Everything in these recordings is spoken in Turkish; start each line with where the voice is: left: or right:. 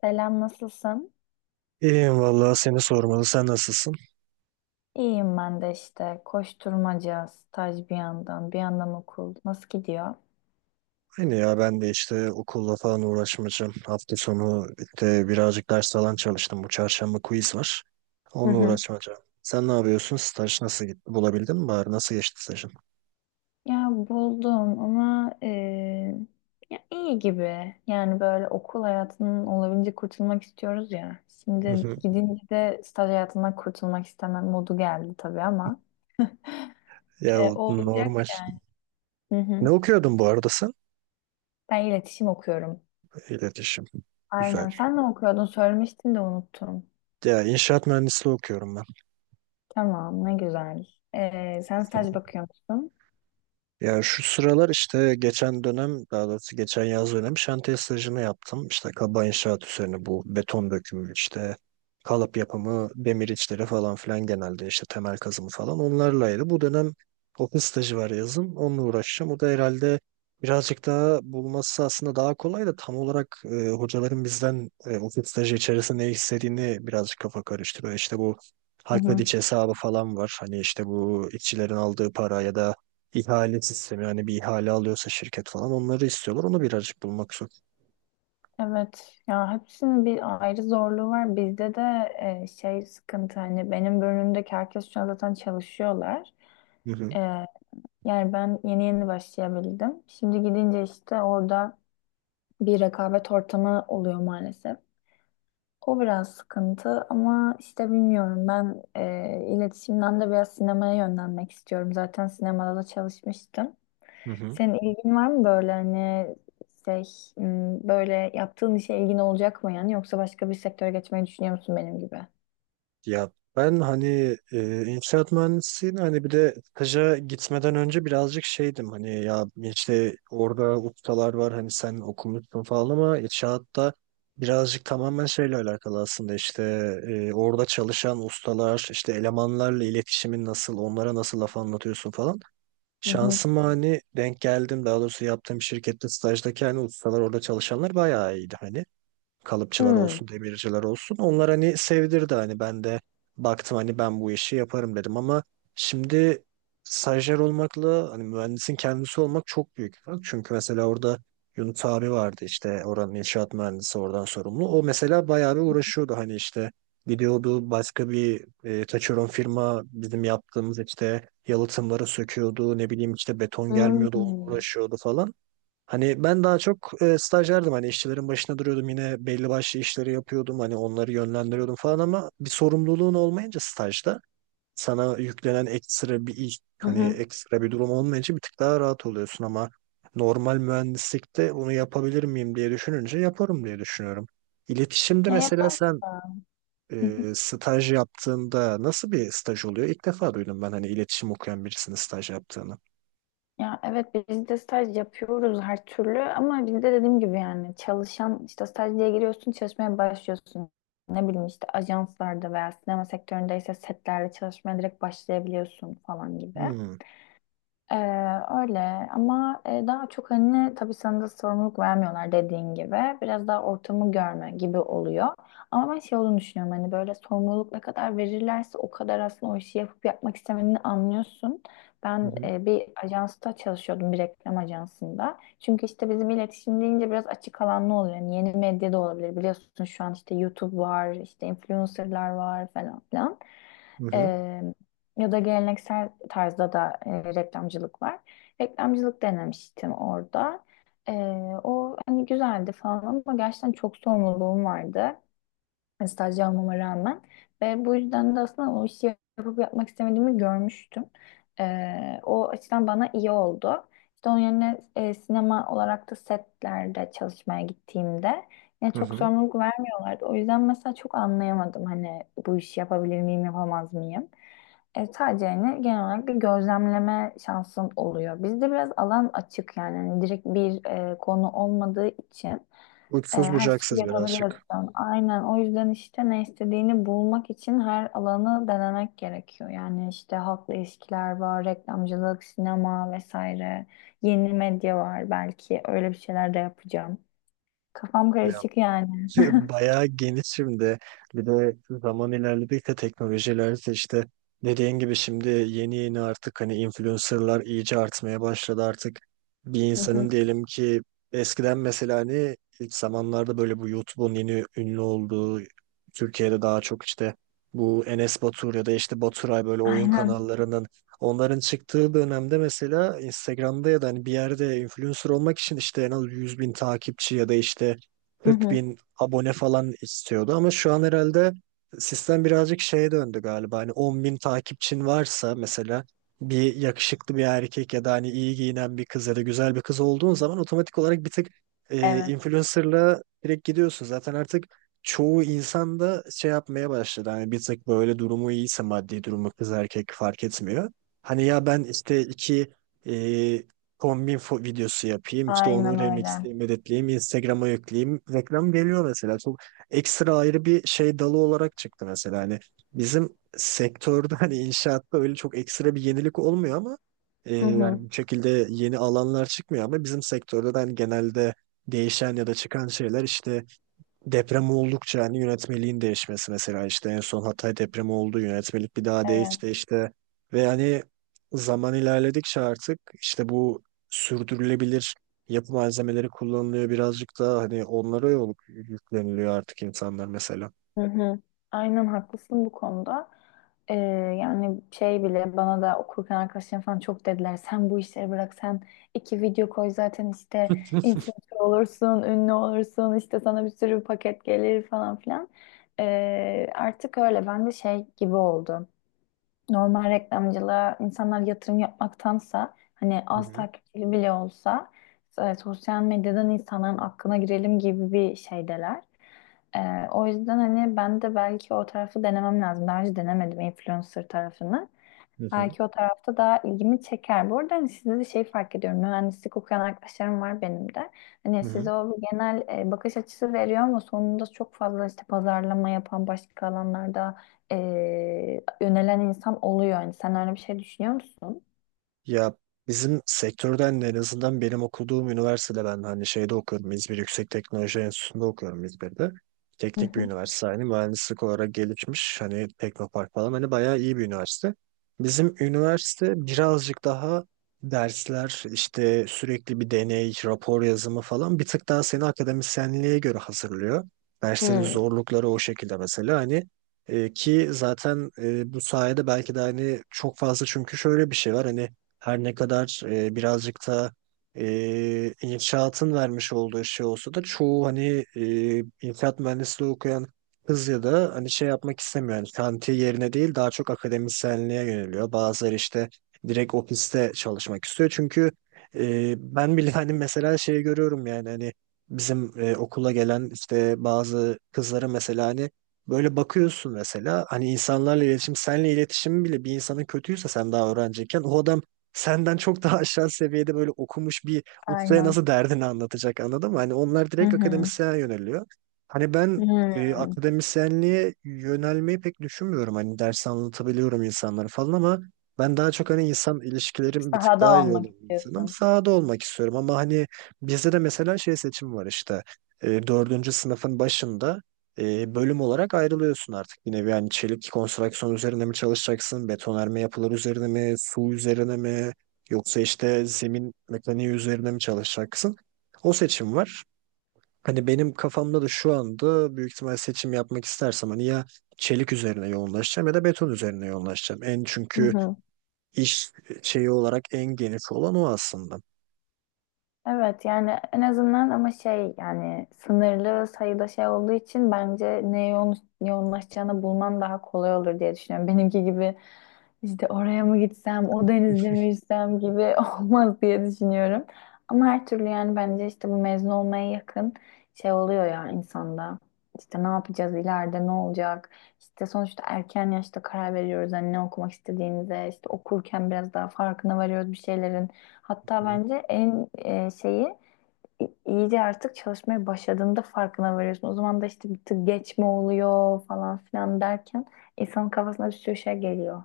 left: Selam, nasılsın?
right: İyiyim vallahi seni sormalı. Sen nasılsın?
left: İyiyim ben de işte. Koşturmaca, staj bir yandan, bir yandan okul. Nasıl gidiyor?
right: Aynı ya ben de işte okulla falan uğraşmayacağım. Hafta sonu işte birazcık ders falan çalıştım. Bu çarşamba quiz var.
left: Hı
right: Onunla
left: hı.
right: uğraşmayacağım. Sen ne yapıyorsun? Staj nasıl gitti? Bulabildin mi bari? Nasıl geçti stajın?
left: Ya buldum ama ya iyi gibi. Yani böyle okul hayatının olabildiğince kurtulmak istiyoruz ya.
right: Hı
left: Şimdi
right: hı.
left: gidince de staj hayatından kurtulmak istemem modu geldi tabii ama
right: Ya o
left: o olacak
right: normal.
left: yani. Hı hı.
right: Ne okuyordun bu arada sen?
left: Ben iletişim okuyorum.
right: İletişim. Güzel.
left: Aynen. Sen ne okuyordun? Söylemiştin de unuttum.
right: Ya inşaat mühendisliği okuyorum.
left: Tamam, ne güzel. Sen staj bakıyor musun?
right: Ya şu sıralar işte geçen dönem daha doğrusu geçen yaz dönem şantiye stajını yaptım. İşte kaba inşaat üzerine bu beton dökümü işte kalıp yapımı, demir içleri falan filan genelde işte temel kazımı falan onlarlaydı. Bu dönem ofis stajı var yazın onunla uğraşacağım. O da herhalde birazcık daha bulması aslında daha kolay da tam olarak hocaların bizden ofis stajı içerisinde ne istediğini birazcık kafa karıştırıyor. İşte bu
left: Hı
right: Halk ve
left: hı.
right: Diç hesabı falan var. Hani işte bu işçilerin aldığı para ya da İhale sistemi yani bir ihale alıyorsa şirket falan onları istiyorlar. Onu birazcık bulmak zor.
left: Evet ya hepsinin bir ayrı zorluğu var. Bizde de şey sıkıntı hani benim bölümümdeki herkes şu an zaten çalışıyorlar.
right: Hı hı.
left: E, Yani ben yeni yeni başlayabildim. Şimdi gidince işte orada bir rekabet ortamı oluyor maalesef. O biraz sıkıntı ama işte bilmiyorum ben iletişimden de biraz sinemaya yönlenmek istiyorum. Zaten sinemada da çalışmıştım.
right: Hı hı.
left: Senin ilgin var mı böyle hani şey böyle yaptığın işe ilgin olacak mı yani yoksa başka bir sektöre geçmeyi düşünüyor musun benim gibi?
right: Ya ben hani inşaat mühendisliğini hani bir de staja gitmeden önce birazcık şeydim hani ya işte orada ustalar var hani sen okumuşsun falan ama inşaatta birazcık tamamen şeyle alakalı aslında işte orada çalışan ustalar işte elemanlarla iletişimin nasıl onlara nasıl laf anlatıyorsun falan.
left: Hı hı.
right: Şansıma hani denk geldim daha doğrusu yaptığım şirkette stajdaki hani ustalar orada çalışanlar bayağı iyiydi hani kalıpçılar
left: Hmm.
right: olsun, demirciler olsun. Onlar hani sevdirdi hani ben de baktım hani ben bu işi yaparım dedim ama şimdi stajyer olmakla hani mühendisin kendisi olmak çok büyük bir fark. Çünkü mesela orada Yunus abi vardı işte oranın inşaat mühendisi oradan sorumlu. O mesela bayağı bir uğraşıyordu hani işte gidiyordu başka bir taşeron firma bizim yaptığımız işte yalıtımları söküyordu ne bileyim işte beton gelmiyordu onu
left: Hmm.
right: uğraşıyordu falan. Hani ben daha çok stajyerdim hani işçilerin başına duruyordum yine belli başlı işleri yapıyordum hani onları yönlendiriyordum falan ama bir sorumluluğun olmayınca stajda sana yüklenen ekstra bir iş
left: Hı
right: hani
left: hı.
right: ekstra bir durum olmayınca bir tık daha rahat oluyorsun ama normal mühendislikte bunu yapabilir miyim diye düşününce yaparım diye düşünüyorum. İletişimde
left: Ya
right: mesela
left: yapar.
right: sen staj yaptığında nasıl bir staj oluyor? İlk defa duydum ben hani iletişim okuyan birisinin staj yaptığını.
left: Ya evet biz de staj yapıyoruz her türlü ama biz de dediğim gibi yani çalışan işte staj diye giriyorsun çalışmaya başlıyorsun. Ne bileyim işte ajanslarda veya sinema sektöründeyse setlerde çalışmaya direkt başlayabiliyorsun falan gibi.
right: Hmm.
left: Ee, Öyle ama daha çok hani tabii sana da sorumluluk vermiyorlar dediğin gibi. Biraz daha ortamı görme gibi oluyor. Ama ben şey olduğunu düşünüyorum hani böyle sorumluluk ne kadar verirlerse o kadar aslında o işi yapıp yapmak istemediğini anlıyorsun.
right: Hı
left: Ben
right: hı.
left: bir ajansta çalışıyordum bir reklam ajansında. Çünkü işte bizim iletişim deyince biraz açık alanlı oluyor. Yani yeni medya da olabilir biliyorsun şu an işte YouTube var işte influencerlar var falan
right: Hı hı.
left: filan. Ya da geleneksel tarzda da reklamcılık var. Reklamcılık denemiştim orada. E, O hani güzeldi falan ama gerçekten çok sorumluluğum vardı stajyer olmama rağmen. Ve bu yüzden de aslında o işi yapıp yapmak istemediğimi görmüştüm. O açıdan bana iyi oldu. İşte onun yerine sinema olarak da setlerde çalışmaya gittiğimde yine
right: Hı
left: çok
right: hı.
left: sorumluluk vermiyorlardı. O yüzden mesela çok anlayamadım hani bu işi yapabilir miyim, yapamaz mıyım? Sadece yani genel olarak bir gözlemleme şansın oluyor. Bizde biraz alan açık yani hani direkt bir konu olmadığı için.
right: Uçsuz
left: Her şeyi
right: bucaksız birazcık.
left: yapabiliyorsun. Aynen. O yüzden işte ne istediğini bulmak için her alanı denemek gerekiyor. Yani işte halkla ilişkiler var, reklamcılık, sinema vesaire. Yeni medya var belki. Öyle bir şeyler de yapacağım. Kafam
right: Bir.
left: karışık yani.
right: Bayağı geniş şimdi. Bir de zaman ilerledikçe teknolojiler de işte dediğin gibi şimdi yeni yeni artık hani influencerlar iyice artmaya başladı artık. Bir
left: Hı hı.
right: insanın diyelim ki eskiden mesela hani ilk zamanlarda böyle bu YouTube'un yeni ünlü olduğu Türkiye'de daha çok işte bu Enes Batur ya da işte Baturay böyle oyun
left: Aynen.
right: kanallarının onların çıktığı dönemde mesela Instagram'da ya da hani bir yerde influencer olmak için işte en az 100 bin takipçi ya da işte
left: Hı
right: 40
left: hı.
right: bin abone falan istiyordu ama şu an herhalde sistem birazcık şeye döndü galiba. Hani 10 bin takipçin varsa mesela bir yakışıklı bir erkek ya da hani iyi giyinen bir kız ya da güzel bir kız olduğun zaman otomatik olarak bir tık
left: Evet.
right: influencer'la direkt gidiyorsun. Zaten artık çoğu insan da şey yapmaya başladı. Hani bir tık böyle durumu iyiyse maddi durumu kız erkek fark etmiyor. Hani ya ben işte iki e, kombin videosu yapayım. İşte onu
left: Aynen öyle.
right: remixleyeyim, editleyeyim, Instagram'a yükleyeyim. Reklam geliyor mesela. Çok ekstra ayrı bir şey dalı olarak çıktı mesela. Hani bizim sektörde hani inşaatta öyle çok ekstra bir yenilik olmuyor ama
left: Hı
right: yani
left: hı.
right: bu şekilde yeni alanlar çıkmıyor ama bizim sektörde de hani genelde değişen ya da çıkan şeyler işte deprem oldukça hani yönetmeliğin değişmesi mesela işte en son Hatay depremi oldu yönetmelik bir daha
left: Evet.
right: değişti işte ve hani zaman ilerledikçe artık işte bu sürdürülebilir yapı malzemeleri kullanılıyor birazcık da hani onlara yol yükleniliyor artık insanlar mesela.
left: Hı hı. Aynen haklısın bu konuda. Ee, Yani şey bile bana da okurken arkadaşlarım falan çok dediler. Sen bu işleri bırak, sen iki video koy zaten işte
right: Hı
left: influencer olursun, ünlü olursun işte sana bir sürü paket gelir falan filan. Artık öyle ben de şey gibi oldu, normal reklamcılığa insanlar yatırım yapmaktansa hani az
right: hı.
left: takipçili bile olsa sosyal medyadan insanların aklına girelim gibi bir şeydeler. E, O yüzden hani ben de belki o tarafı denemem lazım. Daha önce denemedim influencer tarafını.
right: Hı hı.
left: Belki o tarafta daha ilgimi çeker. Bu arada hani sizde de şey fark ediyorum. Mühendislik okuyan arkadaşlarım var benim de. Hani
right: Hı
left: size
right: hı.
left: o bir genel bakış açısı veriyor ama sonunda çok fazla işte pazarlama yapan başka alanlarda e, yönelen insan oluyor. Yani sen öyle bir şey düşünüyor musun?
right: Ya bizim sektörden de en azından benim okuduğum üniversitede ben hani şeyde okuyorum. İzmir Yüksek Teknoloji Enstitüsü'nde okuyorum İzmir'de.
left: Hı
right: Teknik bir
left: hı.
right: üniversite hani mühendislik olarak gelişmiş hani Teknopark falan hani bayağı iyi bir üniversite. Bizim üniversite birazcık daha dersler işte sürekli bir deney, rapor yazımı falan bir tık daha seni akademisyenliğe göre hazırlıyor. Derslerin
left: Hı.
right: zorlukları o şekilde mesela hani ki zaten bu sayede belki de hani çok fazla çünkü şöyle bir şey var hani her ne kadar birazcık da inşaatın vermiş olduğu şey olsa da çoğu hani inşaat mühendisliği okuyan kız ya da hani şey yapmak istemiyor. Yani kanti yerine değil daha çok akademisyenliğe yöneliyor. Bazıları işte direkt ofiste çalışmak istiyor. Çünkü ben bile hani mesela şey görüyorum yani hani bizim okula gelen işte bazı kızlara mesela hani böyle bakıyorsun mesela hani insanlarla iletişim, senle iletişim bile bir insanın kötüyse sen daha öğrenciyken o adam senden çok daha aşağı seviyede böyle okumuş bir ustaya
left: Aynen.
right: nasıl derdini anlatacak anladın mı? Hani onlar
left: Hı
right: direkt
left: hı.
right: akademisyen yöneliyor. Hani ben
left: Hı.
right: akademisyenliğe yönelmeyi pek düşünmüyorum. Hani ders anlatabiliyorum insanlara falan ama ben daha çok hani insan ilişkilerim bir tık
left: Sahada
right: daha iyi olan
left: olmak
right: bir insanım.
left: istiyorsun.
right: Sahada olmak istiyorum ama hani bizde de mesela şey seçim var işte. Dördüncü sınıfın başında bölüm olarak ayrılıyorsun artık bir nevi. Yani çelik konstrüksiyon üzerine mi çalışacaksın, betonarme yapılar üzerine mi, su üzerine mi, yoksa işte zemin mekaniği üzerine mi çalışacaksın? O seçim var. Hani benim kafamda da şu anda büyük ihtimal seçim yapmak istersem hani ya çelik üzerine yoğunlaşacağım ya da beton üzerine yoğunlaşacağım. En
left: Hı
right: çünkü
left: hı.
right: iş şeyi olarak en geniş olan o aslında.
left: Evet yani en azından ama şey yani sınırlı sayıda şey olduğu için bence neye yoğunlaşacağını bulman daha kolay olur diye düşünüyorum. Benimki gibi işte oraya mı gitsem, o denizde mi yüzsem gibi olmaz diye düşünüyorum. Ama her türlü yani bence işte bu mezun olmaya yakın şey oluyor ya insanda. İşte ne yapacağız ileride ne olacak? İşte sonuçta erken yaşta karar veriyoruz hani ne okumak istediğimize, işte okurken biraz daha farkına varıyoruz bir şeylerin. Hatta bence en şeyi iyice artık çalışmaya başladığında farkına varıyorsun. O zaman da işte bir tık geç mi oluyor falan filan derken insanın kafasına bir sürü şey geliyor.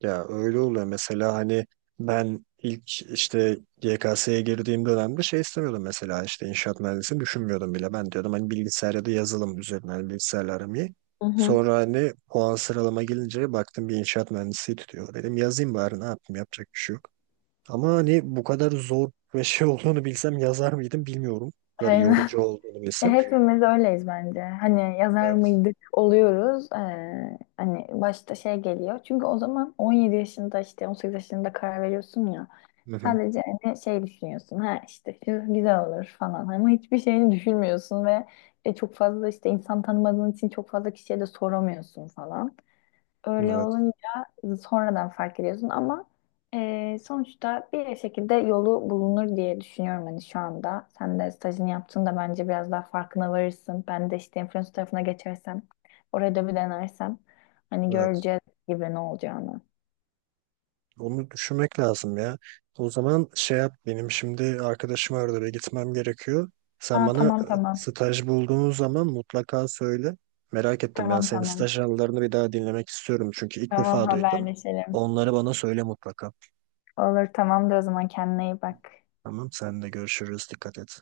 right: Ya öyle oluyor mesela hani ben ilk işte YKS'ye girdiğim dönemde şey istemiyordum mesela işte inşaat mühendisini düşünmüyordum bile. Ben diyordum hani bilgisayar ya da yazılım üzerine hani bilgisayarla aram iyi.
left: Hı hı.
right: Sonra hani puan sıralama gelince baktım bir inşaat mühendisi tutuyor. Dedim yazayım bari ne yapayım yapacak bir şey yok. Ama hani bu kadar zor ve şey olduğunu bilsem yazar mıydım bilmiyorum. Bu kadar
left: Aynen.
right: yorucu olduğunu bilsem.
left: Hepimiz öyleyiz bence. Hani yazar
right: Evet.
left: mıydık oluyoruz. Hani başta şey geliyor. Çünkü o zaman 17 yaşında işte 18 yaşında karar veriyorsun ya.
right: Hı hı.
left: Sadece hani şey düşünüyorsun ha işte şu güzel olur falan ama hiçbir şeyini düşünmüyorsun ve çok fazla işte insan tanımadığın için çok fazla kişiye de soramıyorsun falan. Öyle
right: Evet.
left: olunca sonradan fark ediyorsun ama sonuçta bir şekilde yolu bulunur diye düşünüyorum hani şu anda. Sen de stajını yaptığında bence biraz daha farkına varırsın. Ben de işte influencer tarafına geçersem oraya da bir denersem hani
right: Evet.
left: göreceğiz gibi ne olacağını.
right: Onu düşünmek lazım ya. O zaman şey yap benim şimdi arkadaşım arada ve gitmem gerekiyor. Sen
left: Aa,
right: bana
left: tamam tamam
right: staj bulduğun zaman mutlaka söyle. Merak ettim ben
left: tamam
right: senin
left: tamam.
right: staj anılarını bir daha dinlemek istiyorum çünkü ilk
left: Tamam,
right: defa duydum.
left: haberleşelim.
right: Onları bana söyle mutlaka.
left: Olur, tamamdır. O zaman kendine iyi bak.
right: Tamam sen de görüşürüz dikkat et.